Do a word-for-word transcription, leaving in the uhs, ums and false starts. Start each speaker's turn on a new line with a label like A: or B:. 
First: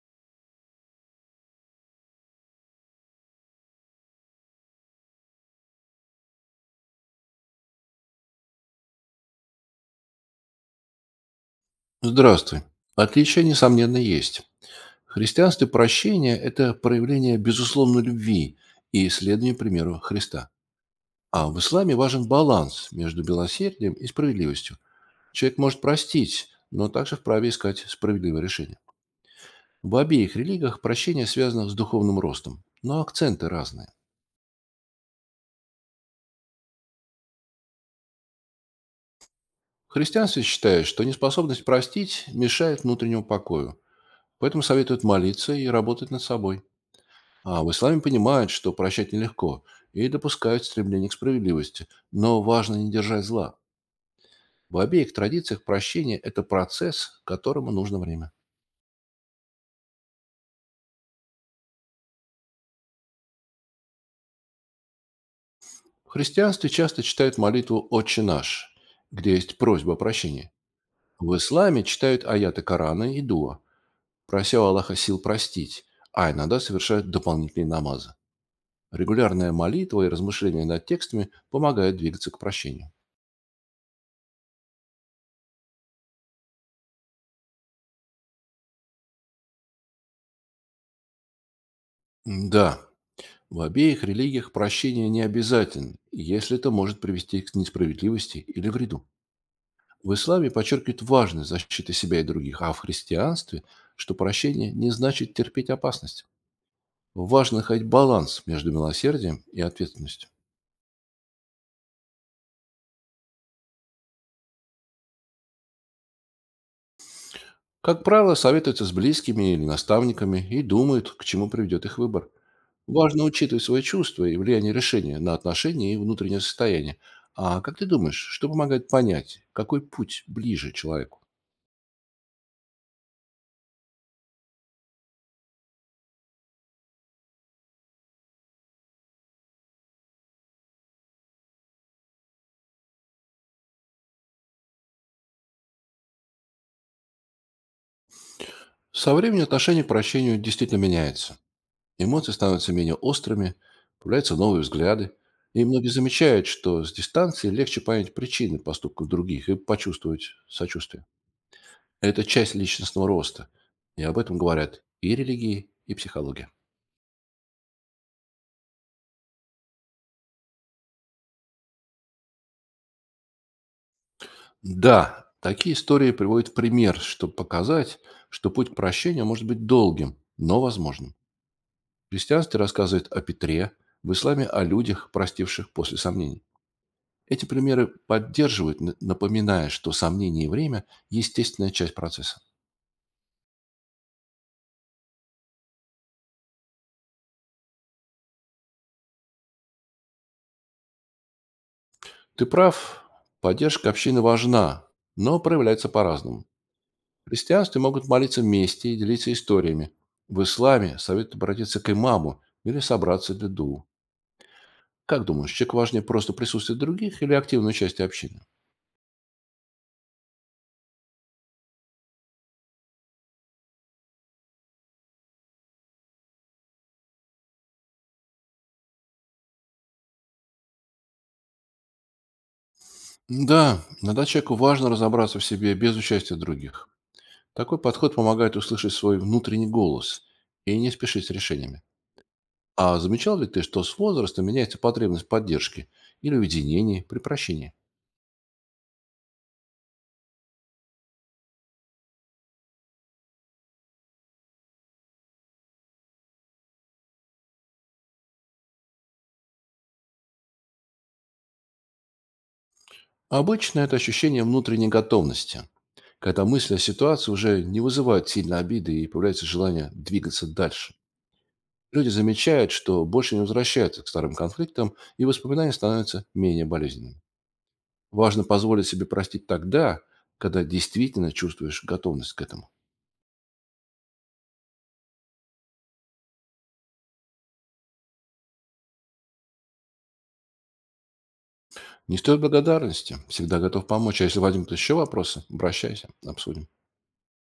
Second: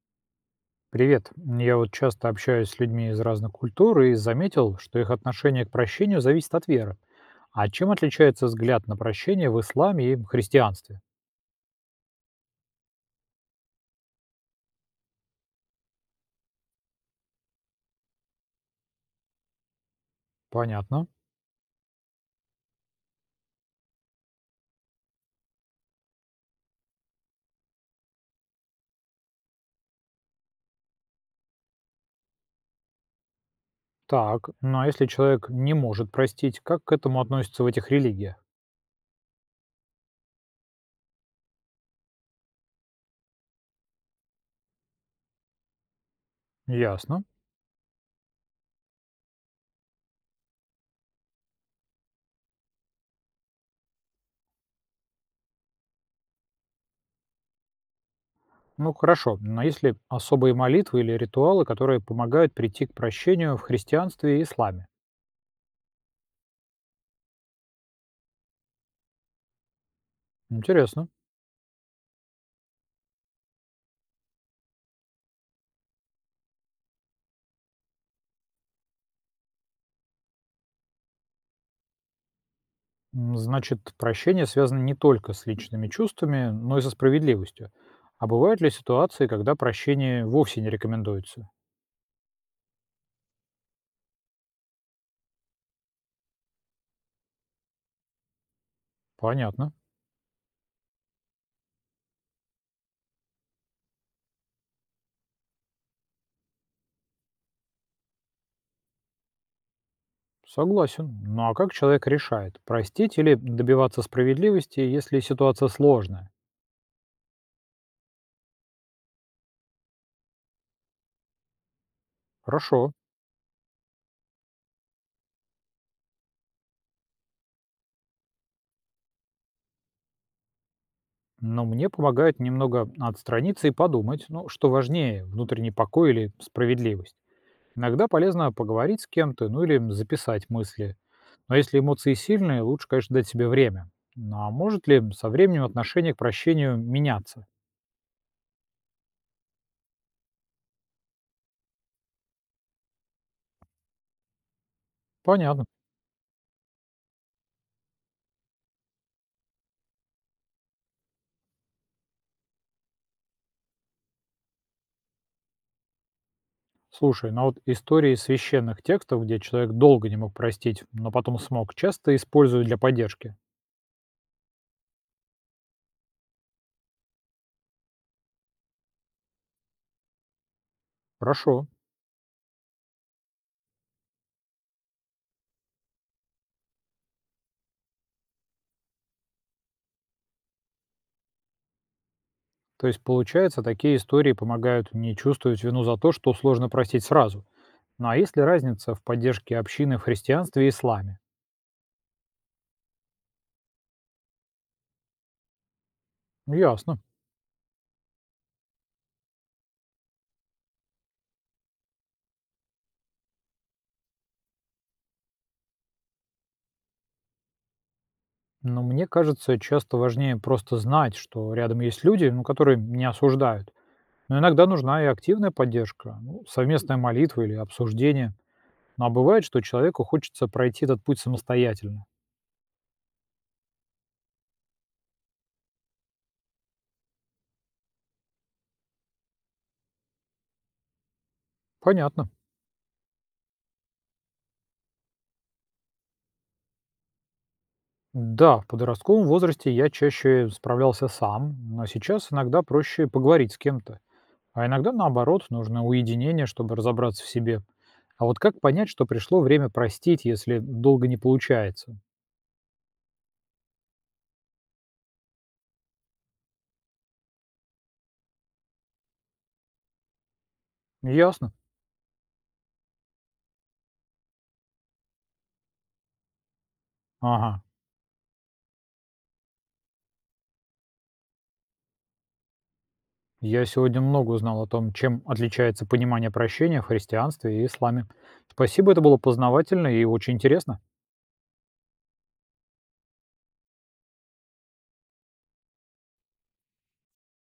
A: Привет. Я вот часто общаюсь с людьми из разных культур и заметил, что их отношение к прощению зависит от веры. А чем отличается взгляд на прощение в исламе и христианстве?
B: Здравствуй. Отличия, несомненно, есть. В христианстве прощение– это проявление безусловной любви и исследование примеру Христа.
A: Понятно.
B: А в исламе важен баланс между милосердием и справедливостью. Человек может простить, но также вправе искать справедливое решение. В обеих религиях прощение связано с духовным ростом, но акценты разные.
A: Так, ну а если человек не может простить, как к этому относятся в этих религиях?
B: В христианстве считают, что неспособность простить мешает внутреннему покою, поэтому советуют молиться и работать над собой.
A: Ясно.
B: А в исламе понимают, что прощать нелегко, и допускают стремление к справедливости. Но важно не держать зла. В обеих традициях прощение– это процесс, которому нужно время.
A: Ну хорошо, но есть ли особые молитвы или ритуалы, которые помогают прийти к прощению в христианстве и исламе?
B: В христианстве часто читают молитву «Отче наш», где есть просьба о прощении.
A: Интересно.
B: В исламе читают аяты Корана и дуа, прося у Аллаха сил простить, а иногда совершают дополнительные намазы. Регулярная молитва и размышления над текстами помогают двигаться к прощению.
A: М, значит, прощение связано не только с личными чувствами, но и со справедливостью. А бывают ли ситуации, когда прощение вовсе не рекомендуется?
B: Да, в обеих религиях прощение не обязательно, если это может привести к несправедливости или вреду.
A: Понятно.
B: В исламе подчеркивают важность защиты себя и других, а в христианстве, что прощение не значит терпеть опасность. Важно находить баланс между милосердием и ответственностью.
A: Согласен. Ну а как человек решает, простить или добиваться справедливости, если ситуация сложная?
B: Как правило, советуются с близкими или наставниками и думают, к чему приведет их выбор.
A: Хорошо.
B: Важно учитывать свои чувства и влияние решения на отношения и внутреннее состояние. А как ты думаешь, что помогает понять, какой путь ближе человеку?
A: Но мне помогает немного отстраниться и подумать, ну, что важнее, внутренний покой или справедливость. Иногда полезно поговорить с кем-то, ну или записать мысли. Но если эмоции сильные, лучше, конечно, дать себе время. Ну а может ли со временем отношение к прощению меняться?
B: Со временем отношение к прощению действительно меняется. Эмоции становятся менее острыми, появляются новые взгляды,
A: Понятно.
B: и многие замечают, что с дистанции легче понять причины поступков других и почувствовать сочувствие. Это часть личностного роста, и об этом говорят и религии, и психология.
A: Слушай, ну а вот истории священных текстов, где человек долго не мог простить, но потом смог, часто используют для поддержки.
B: Да, такие истории приводят в пример, чтобы показать, что путь к прощению может быть долгим, но возможным.
A: Хорошо.
B: В христианстве рассказывает о Петре, в исламе о людях, простивших после сомнений. Эти примеры поддерживают, н- напоминая, что сомнения и время– естественная часть процесса.
A: То есть, получается, такие истории помогают не чувствовать вину за то, что сложно простить сразу. Ну а есть ли разница в поддержке общины в христианстве и исламе?
B: Ты прав, поддержка общины важна, но проявляется по-разному.
A: Ну, ясно.
B: В христианстве могут молиться вместе и делиться историями. В исламе советуют обратиться к имаму или собраться для ду. Как думаешь, человек важнее просто присутствие других или активное участие общины?
A: Но мне кажется, часто важнее просто знать, что рядом есть люди, ну, которые не осуждают. Но иногда нужна и активная поддержка, ну, совместная молитва или обсуждение. Ну, а бывает, что человеку хочется пройти этот путь самостоятельно.
B: Да, иногда человеку важно разобраться в себе без участия других. Такой подход помогает услышать свой внутренний голос и не спешить с решениями.
A: Понятно.
B: А замечал ли ты, что с возрастом меняется потребность в поддержке или уединении при прощении?
A: Да, в подростковом возрасте я чаще справлялся сам, но сейчас иногда проще поговорить с кем-то. А иногда, наоборот, нужно уединение, чтобы разобраться в себе. А вот как понять, что пришло время простить, если долго не получается?
B: Обычно это ощущение внутренней готовности, когда мысли о ситуации уже не вызывают сильной обиды и появляется желание двигаться дальше.
A: Ясно.
B: Люди замечают, что больше не возвращаются к старым конфликтам, и воспоминания становятся менее болезненными.
A: Ага.
B: Важно позволить себе простить тогда, когда действительно чувствуешь готовность к этому.
A: Я сегодня много узнал о том, чем отличается понимание прощения в христианстве и исламе. Спасибо, это было познавательно и очень интересно.
B: Не стоит благодарности. Всегда готов помочь. А если возникнут еще вопросы, обращайся, обсудим.